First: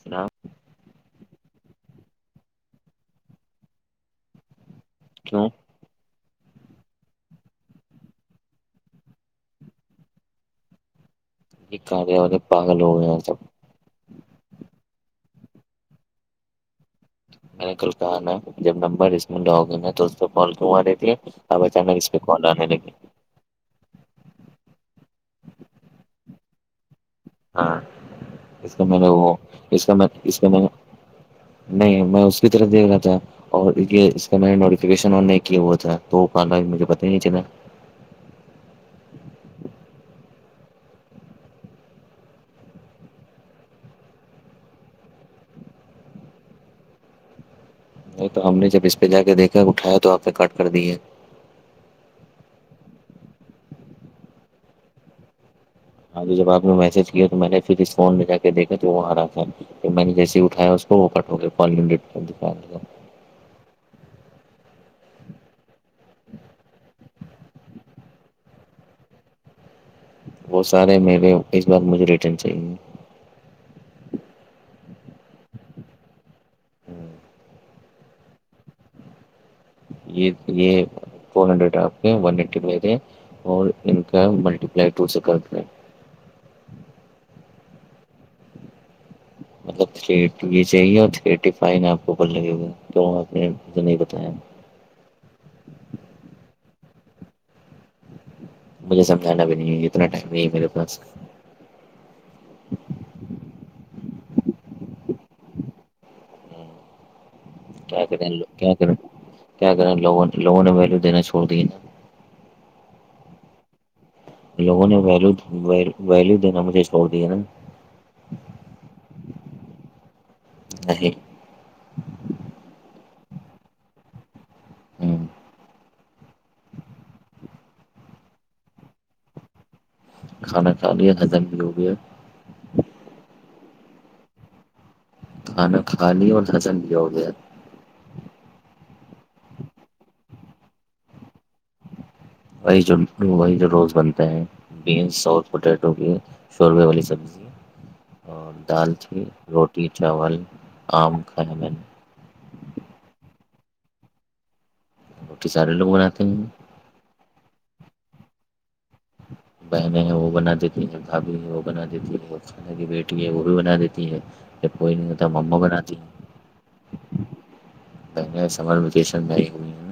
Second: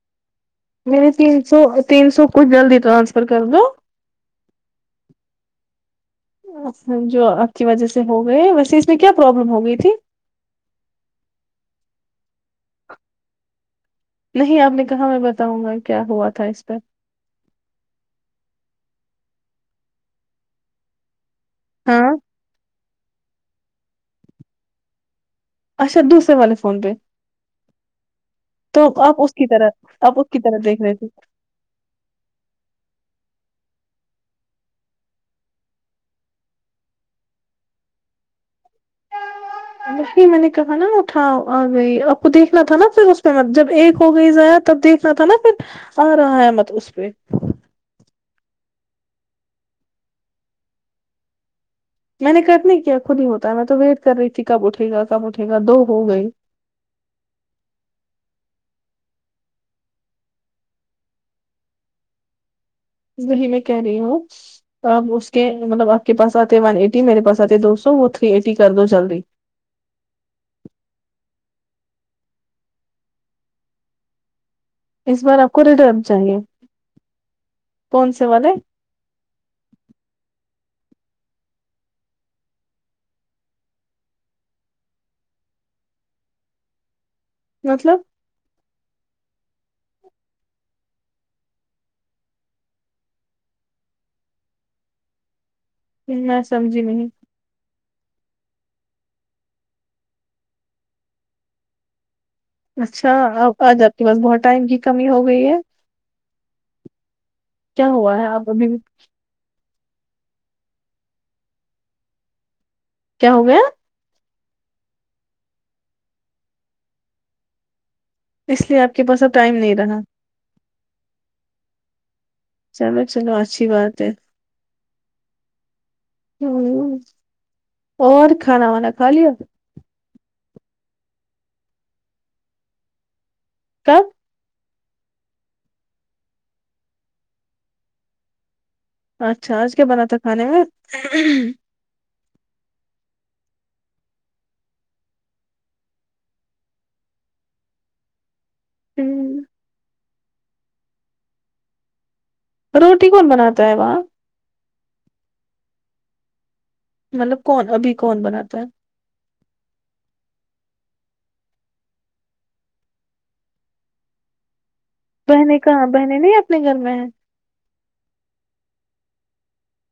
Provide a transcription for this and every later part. سناؤ میرے تین سو تین سو کچھ جلدی ٹرانسفر کر دو کیوں اچھا جو آپ کی وجہ سے ہو گئے ویسے اس میں کیا پرابلم ہو گئی تھی یہ ک [unintelligible] ے اورے پاگل ہو گیا سب نہی آب میں تمہارا بتاو گا کیا ہوا تھا اس پہ میں نے کل کہا نا جب نمبر اس میں لا گئے ن تو اس پ کال کروا رہی تھی اب چانگ ہاں اس پہ کال انے لگے اچھا دوسرے والے فون پہ ہاں اس کا تو میں نے آپ اس وہ کی کا میں طرح آپ اس کی کا طرح میں نے دیکھ رہے تھے نہیں میں اس کی طرف دیکھ رہا تھا اور یہ اس کانے نوفیشن ان نہیں کیا ہوا تھا تو آن لائن ہے مجھے پتا ہی نہیں چلا وہی میں نے کہا نا اٹھاو آ گئی آپ کو دیکھنا تھا نا پھر اس کا ہے جب ایک ہو گئی ضائع تب دیکھ تھا نا پھر آ رہا ہے مت اس پہ نہیں تو ہم نے جب اس پے جا کے دیکھا اٹھایا تو آپ نے کٹ دیے میں نے کرنے کیا خود ہی ہوتا ہے میں تو ویٹ کر رہی تھی کب اٹھے گا کب اٹھے گا دو ہو گئی اس کے بعد میں میسج کیا تو میں نے فتیس فون میں جا کے دیکھے تو وہاں رہا تھا تو میں نے جیسے اٹھایا اس کو وہ کٹ ہو گے [unintelligible] وہی میں کہہ رہی ہوں تو آپ اس کے مطلب آپ کے پاس آتے ون ایٹی میرے پاس آتے دو سو وہ تھری ایٹی کر دو جلدی وہ سارے میرے اس بار مجھے ریٹرن چاہیے اس بار آپ کو ریٹرن چاہیے کون سے والے یے تو یے فور ہنڈریڈ آپ کے ون ای ٹی میرے لے اور ان کا ملٹیپلائی ٹو سے کر دیں مطلب مطلب تھری ای یے چاہیے اور تھ ای فائیو آپ کو ب لگے ہوگا جو آپ نے مجھے نہیں بتایا میں سمجھی نہیں مجھے سمجھانا بھی نہیں اتنا ٹائم نہیں ہے میرے پاس اچھا آج آپ کے پاس بہت ٹائم کی کمی ہو گئی ہے کیا ہوا ہے کریں آپ ابھی کیا کریں کیا کریں لگوں نے لوگوں نے ویلیو دے نا چھوڑ دیا نا کیا ہو گیا لوگوں نے ویلو ویلو دینا مجھے چھوڑ دیا نا اس لیے آپ کے پاس اب ٹائم نہیں رہا نہیں چلو چلو اچھی بات ہے ہاں اور کھانا وانا کھا لیا کھانا کھا لیا ہضم بھی ہو گیا کب کھانا کھالیے اور ہضم بھی ہوگیا اچھا آج کیا بناتھا کھانے میں وہی جو وہی جو روز بنتے ہیں بینس اور پوٹیٹو کے شوربے والی سبزی اور دال تھی روٹی چاول آم کھانے میں نے روٹی کون بناتا ہے وہاں توک سارے لوگ بناتے ہیں مطلب کون ابھی کون بناتا ہے بہنیں ہیں وہ بنا دیتی ہیں بھابھی ہیں وہ بنا دیتی ہے خالہ کی بیٹی ہے وہ بھی بنا دیتی ہے جب کوئی نہیں رہتا بہنیں مما کہاں بناتی بہنیں نہیں اپنے گھر میں ہے پہلے سمر ویکیشن پر ائی ہیں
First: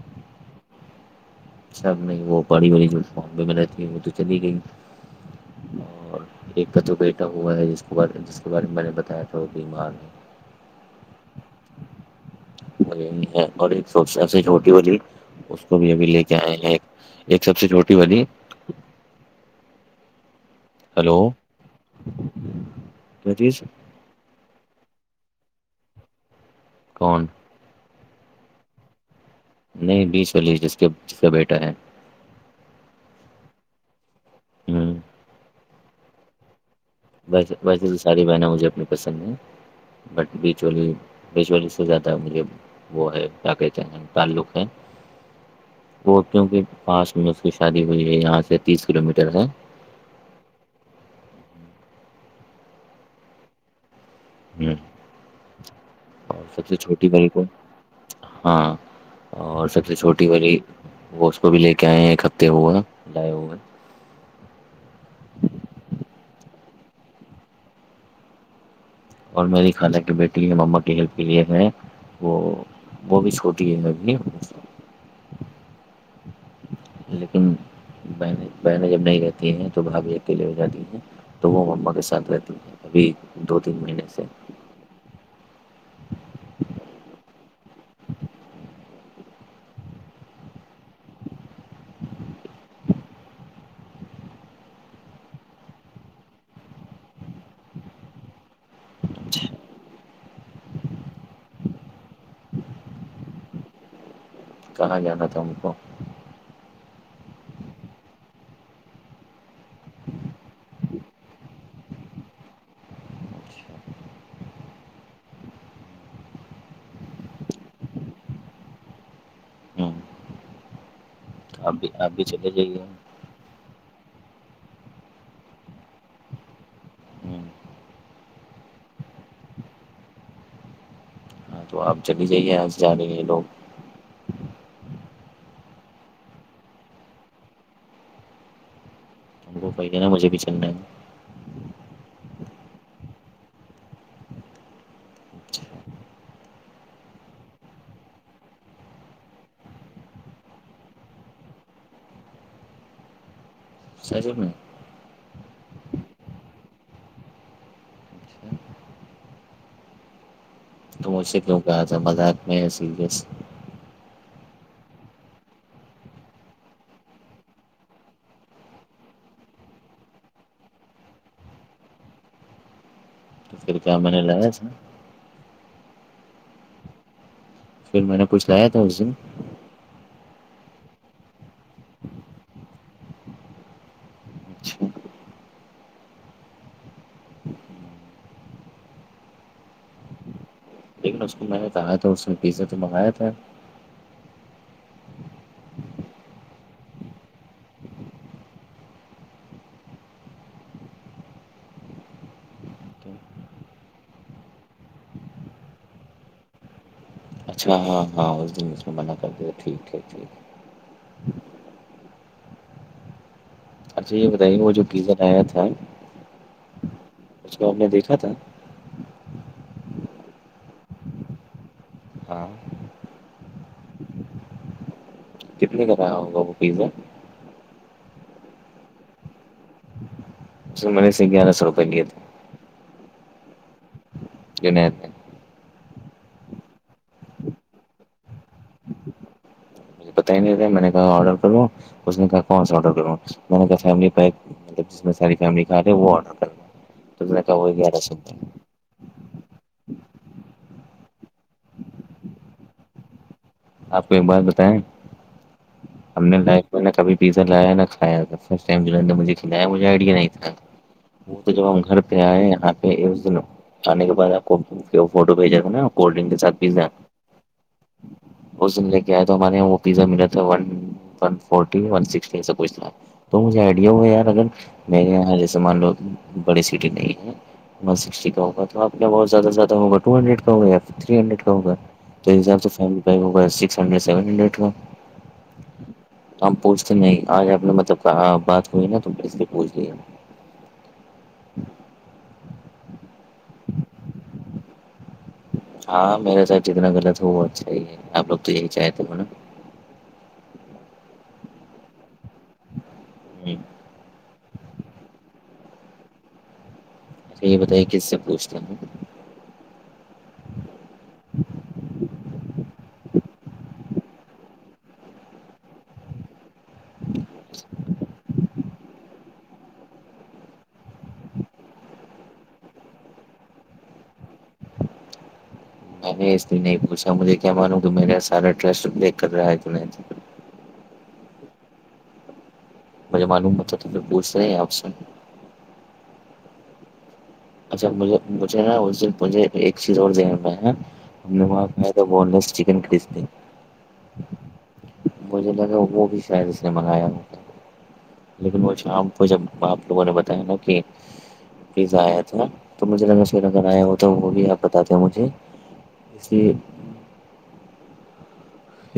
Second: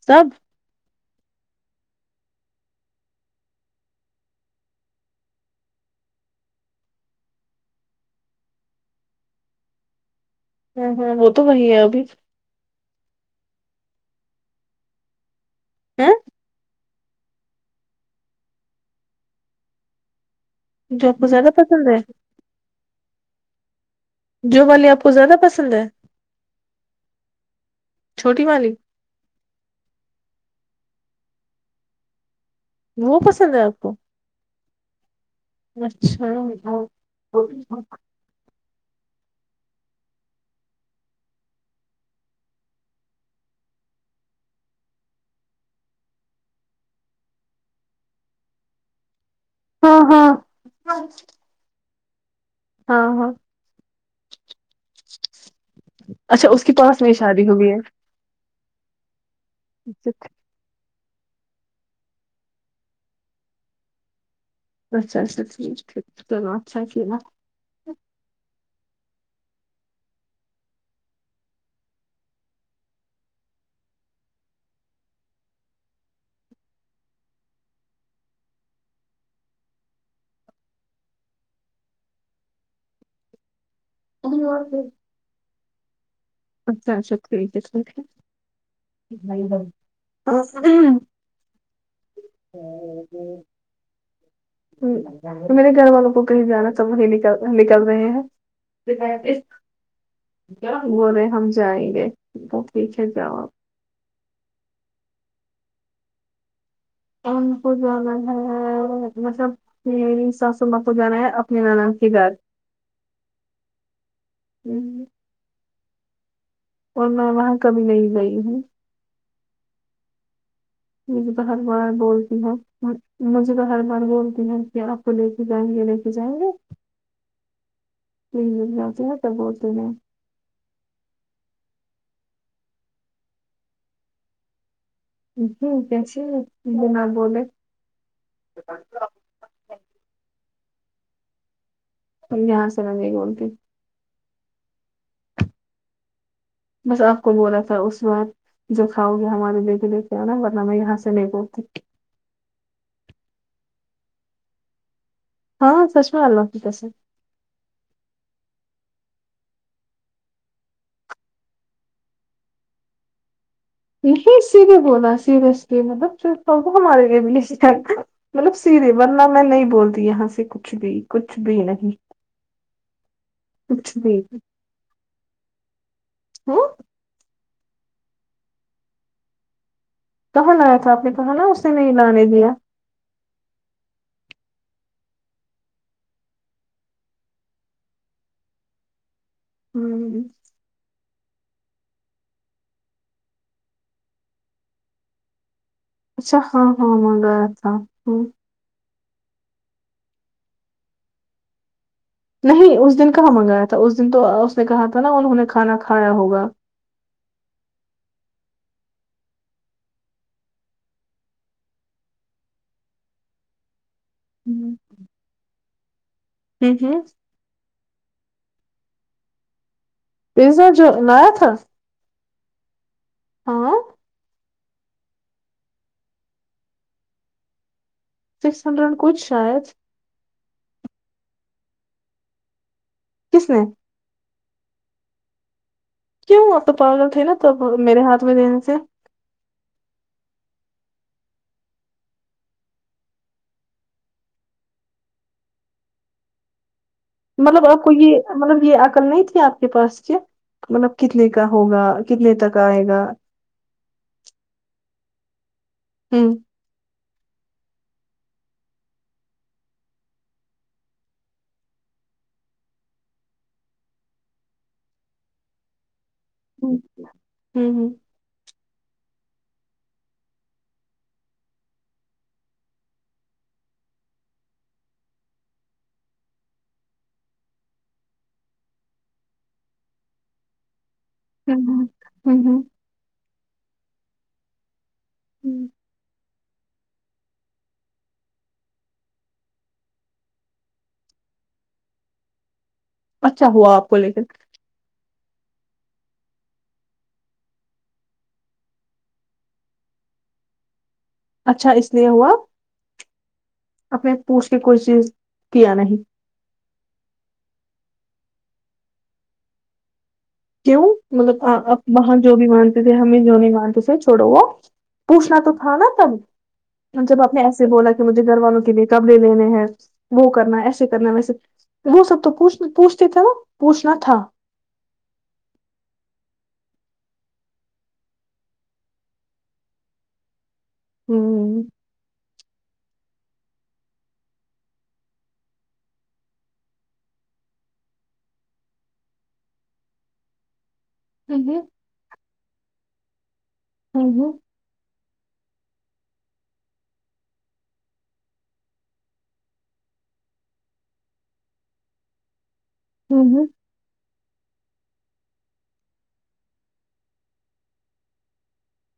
سب سب نہیں وہ بڑی والی جو [unintelligible] ہے وہ تو چلی گئی اور ایک بچوں بیٹا ہوا ہے جس کو بارے جس کے بارے میں میں نے بتایا تھا وہ بیمار ہے ہمم ہمم وہ تو وہی ہے ابھی ہے اور ایک سوچے سے روٹی والی اس کو بھی ابھی ہے لے کے آئے ہیں ایک سب سے چھوٹی والی جو آپ ہلو کو زیادہ پسند ہے کیا چیز جو والی آپ کو زیادہ پسند ہے کون چھوٹی والی نہیں بیچ والی جس کے جس کا بیٹا ہے وہ پسند ہے آپ کو ہمم اچھا ہاں س ویسے تو ساری بہنیں مجھے اپنی پسند ہیں بٹ بیچ والی بیچ والی سو جاتا ہے مجھے وہ ہے کیا کہتے ہیں تعلق ہے وہ کینکی پاس میں اس کی شادی ہوئی ہے یہاں سے تیس کلو میٹر ہے ہاں ہاں ہاں ہاں ہمم اور اچھا اس سب کے سے پاس چھوٹی میں والی کو شادی ہوئی ہے ہاں اور سب سے چھوٹی والی وہ اس کو بھی لے کے آئے ہیں ایک ہفتے ہوا لائے ہوئے اچھا اچھا ٹھیک ہے چلو اچھا کیا اور میری خالا کی بیٹی یا مما کی ہیلپ کے لیے ہے وہ وہ بھی چھوٹی ہے [unintelligible] لیکن بہنیں بہنیں جب نہیں رہتی ہیں تو بھابی اکیلے ہو جاتی ہیں تو وہ مما کے ساتھ رہتی ہیں ابھی دو تین مہینے سے [unintelligible] [unintelligible] [unintelligible] میرے گھر والوں کو کہیں جانا تو وہی نک نکل رہے ہیں بول رہے ہم جائیں گے تو تو ٹھیک ہے جائو اپ کہاں جانا تھا ان کو ان کو جانا ہے مطلب میری ساسو ماں کو جانا ہے اپنے نانند کے گھر اچھا ہمم اور میں وہاں کبھی نہیں گئی ہوں ہوں مھجے تو ہر آپ بھی بار آپ بھی بولتی چلے ہیں جائیے مجھے تو ہر بار بولتی ہیں کی آپ کو لے کے جائیں گے لے کے جائیں گے ہمم نہیں لیکر جاتی ہے پر بولتی ہیں ہاں تو آپ چلی جائیے اج جارے یے لوگ جی کسے بینا بولے [unintelligible] یہاں سے ممی کو بولتی ہو اچھا بس آپ کو بولا تھا اس بار جو کاؤ گی ہمارے لیے بھی لیکے انا ورنہ میں یہاں سے نہیں بولتی سچ میں ہاں سچ مے اللہ کی قسم تو؀مجھ سے کیوں کہا تھا مذاق میں ہے سریس [unintelligible] مطلب سیدھے ورنہ میں نہیں بولتی یہاں سے کچھ بھی کچھ بھی نہیں تو پھر کچھ کیا میں بھی نے لایا تھا ہ فیر میں نے کچھ لایا تھا اس دن کہاں لایا تھا آپ نے کہاں نا اس نے نہیں لانے دیا اچھا ہمم لیکن اس کو میں نے بتایا تھا اسے پیزا تو منگایا تھا اچھا ہاں ہاں مگیا تھا ہ نہیں اس دن کہاں منگایا تھا اس دن تو اس نے کہا تھا نا انہوں نے کھانا کھایا ہوگا اچھا ہاں ہاں اس دن اس میں منع کر د ٹھیک ہے ٹھیک ہے اچھا یے بتائیے وہ جو پیزا لایا تھا ہمم ہمم اس کو آپ نے دیکھا تھا پیزا جو نایا تھا ہاں ہاں کتنے کا تھا یا ہوگا وہ پیزا سکس ہنڈریڈ کچھ شاید منے سے گیارہ سو روپئے لیے تھے کس نے دن اتے ہیں کیوں ہو تو پاگل تھے نا تب میرے ہاتھ میں دینے سے پتا ہی نہیں تھا نا میں نے کہا ارڈر کروں اس نے کہا کون سا اڈر کروں میں نے کہا فیملی پیک مطلب جس میں ساری فیملی کھاجاے وہ ارڈر کرنا تو اس نے کہا مطلب وہ اپ کو گیارہ سو یہ روپئے مطلب یہ عقل نہیں تھی اپ کو کے پاس کیا مطلب کتنے کا ہوگا کتنے تک ائے گا آپ کو ایک بات بتائیں ہم ہوں نے لائق میں نے کبھی پیزا لایا نا کھایا تھا فرسٹ ٹائم مھے کھلایا مجھے ائیڈیا نہیں تھا وہ تو جو ہم گھر پہ ائے ان پہ ایز ن آنے کے بعد آپ کو فوٹو بھیجا کولڈنگ ہ ہوں ہوں اس دن لے کے ایا تھا میں نے وہ پیزا ملا تھا one one forty one sixty ایسا کچھ تھا تو مجھے ائیڈیا ہوا یار اگر مے یہاں جیسے مان لو بڑی سیٹییں نہیں ہیں ون سکسٹی کاہوگا تو اپ نے کہا بہت زیادہ سے زیادہ ہوگاٹو ہنڈریڈ کا ہوگا یار تری ہنڈریڈ کا ہوگا ہوں تو حساب ہوں سے فم ہوگا سکس ہڈریڈ سیون ہنڈریڈ کا ہوں ہم پوچھتے نہیں آج آپ نے مطلب بات ہوئی نا تو اس لیے پوچھ لیا اچھا ہوا آپ کو لے کر ہاں میرے ساتھ جتنا غلط ہو وہ اچھا ہی ہے اپ لوگ تو یہی چاہے تھے نا اچھا اس لیے ہوا ہوں، اپنے پوچھ کے کوئی چیز کیا نہیں تو یہ بتائیے کس سے پوچھتے ہم کیوں مطلب وہاں جو بھی مانتے تھے ہمیں جو نہیں مانتے تھے چھوڑو وہ پوچھنا تو تھا نا تب جب آپ نے ایسے بولا کہ مجھے گھر والوں کے لیے کپڑے لینے ہیں وہ کرنا ایسے کرنا ویسے وہ سب تو پوچھ پوچھتے تھے نا پوچھنا تھا میں نے اس لیے نہیں پوھا مجھے کیا معلوم کہ میرا سارا ٹرسٹ دیک کر رہا ہے تو نہیں ہوں مجھے معلوم ہوتا تو پوچھتا میں اپ سے اچھا مجھے مجھے نا اس دن مجھے ایک چیز اور ذہن میں ہے ہم نے ہوں وہاں بونلیس چکن کیسی تھی بڑھیا مجھے لگا وہ بھی شاید اس نے منگایا لیکن وہ شام کو جب اپ لوگوں نے بتایا نا کہ پیزا ایا تھا تو مجھے ہوں ہوں لگا [unintelligible]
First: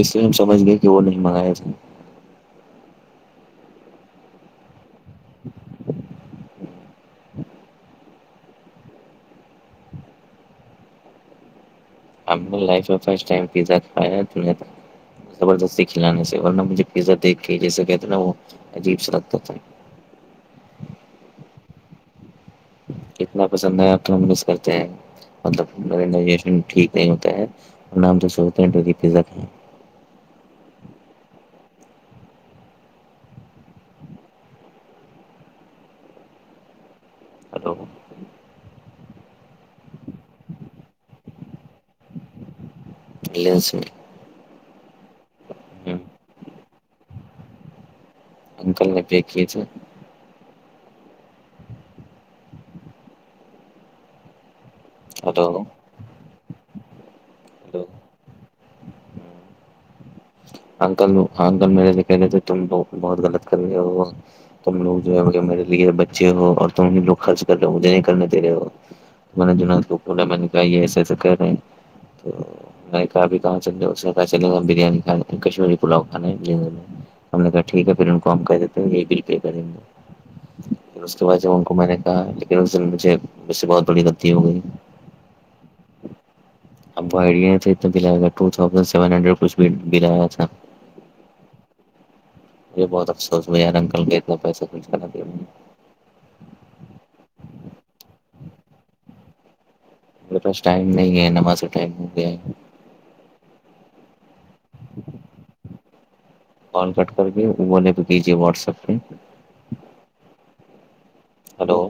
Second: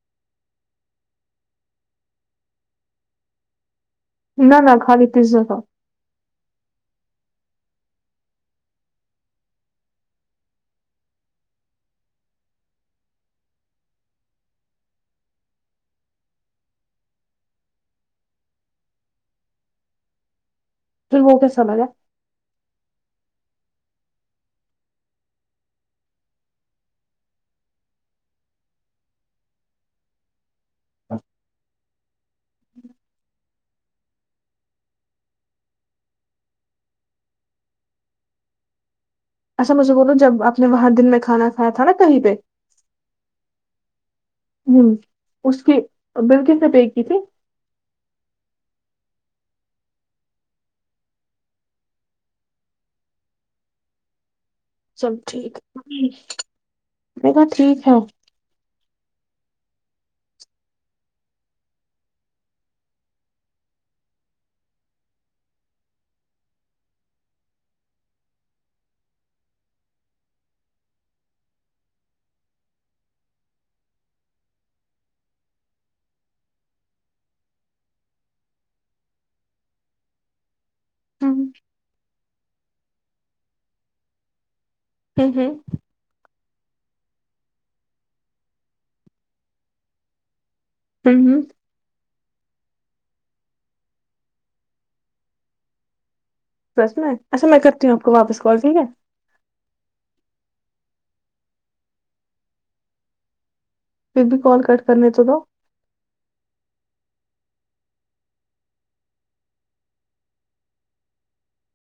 اس لیے ہم سمجھ گئے کہ وہ نہیں منگایا جائے نہ نہ خالی تیزا تھا ہم لائف میں فسٹ ٹائم پیزا کھایا تھوڑا تھا زبردستی کھلانے سے ورنہ مجھے پیزا دیکھ کے ہی وہ کہتے نا وہ عجیب سا لگتا تھا تووکے سا با کتنا پسند ہے آپ کو مس کرتے ہیں مطلب میریشن ٹھیک نہیں ہوتا ہے اور ہم تو سوتے ہیلو اچھا مجھے بولو جب اپنے وہاں دن میں کھانا کھایا تھا نا کہیں پے الس میں ہمم اس کی بل کس نے پے کی تھی انکل نے پے کی تھی سب ہلو ٹھیک ہے میں کا ہلو ٹھیک ہے انکل آنکل میں جاکے کہہ رہے تھے تم تو بہت غلط کر رہے ہو تم لوگ جو ہے مجھے میرے لیے بچے ہو اور تم ہی لوگ خرچ کر رہو مجھے نہیں کرنے دے رہے ہو مینے جنید کو بولا میں نے کہا یے ایسے ایسے کہہ رہے ہیں میں نے کہا ابھی چلرہے ہو اس نے کہاں چلو ہم بریانی کھانے کشمیری پلاؤ کھانے ہے ہم نے کہا ٹھیک ہے پھر ان کو ہم کہے دیتے ہے یے بل پے کریں گے پھر اس کے بعد ہوں سے ان کو میں نے کہا لیکن اس دن مجھے مجھ سے بہت بڑی غلطی ہو گئی ہمم ہمم اب بیٹھ گئے تھے اتے بل ایا ٹو تھوسند سیون ہنڈریڈ کچھ کی بل آیا تھا ہمم ہمم یے بہت افسوس یار انکل کے اتنا پیسہ کچھ خرچ کرا دیا دس منٹ اچھا میں کرتی ہوں اپکو واپس کال ٹھیک ہے میرے پاس ٹائم نہیں ہے نماز ٹائم ہو گیا ہے پھر بھی کال کٹ کرنے تو دو کال کٹ کر کے ون اپپی کیجیے واٹسپ پے ہلو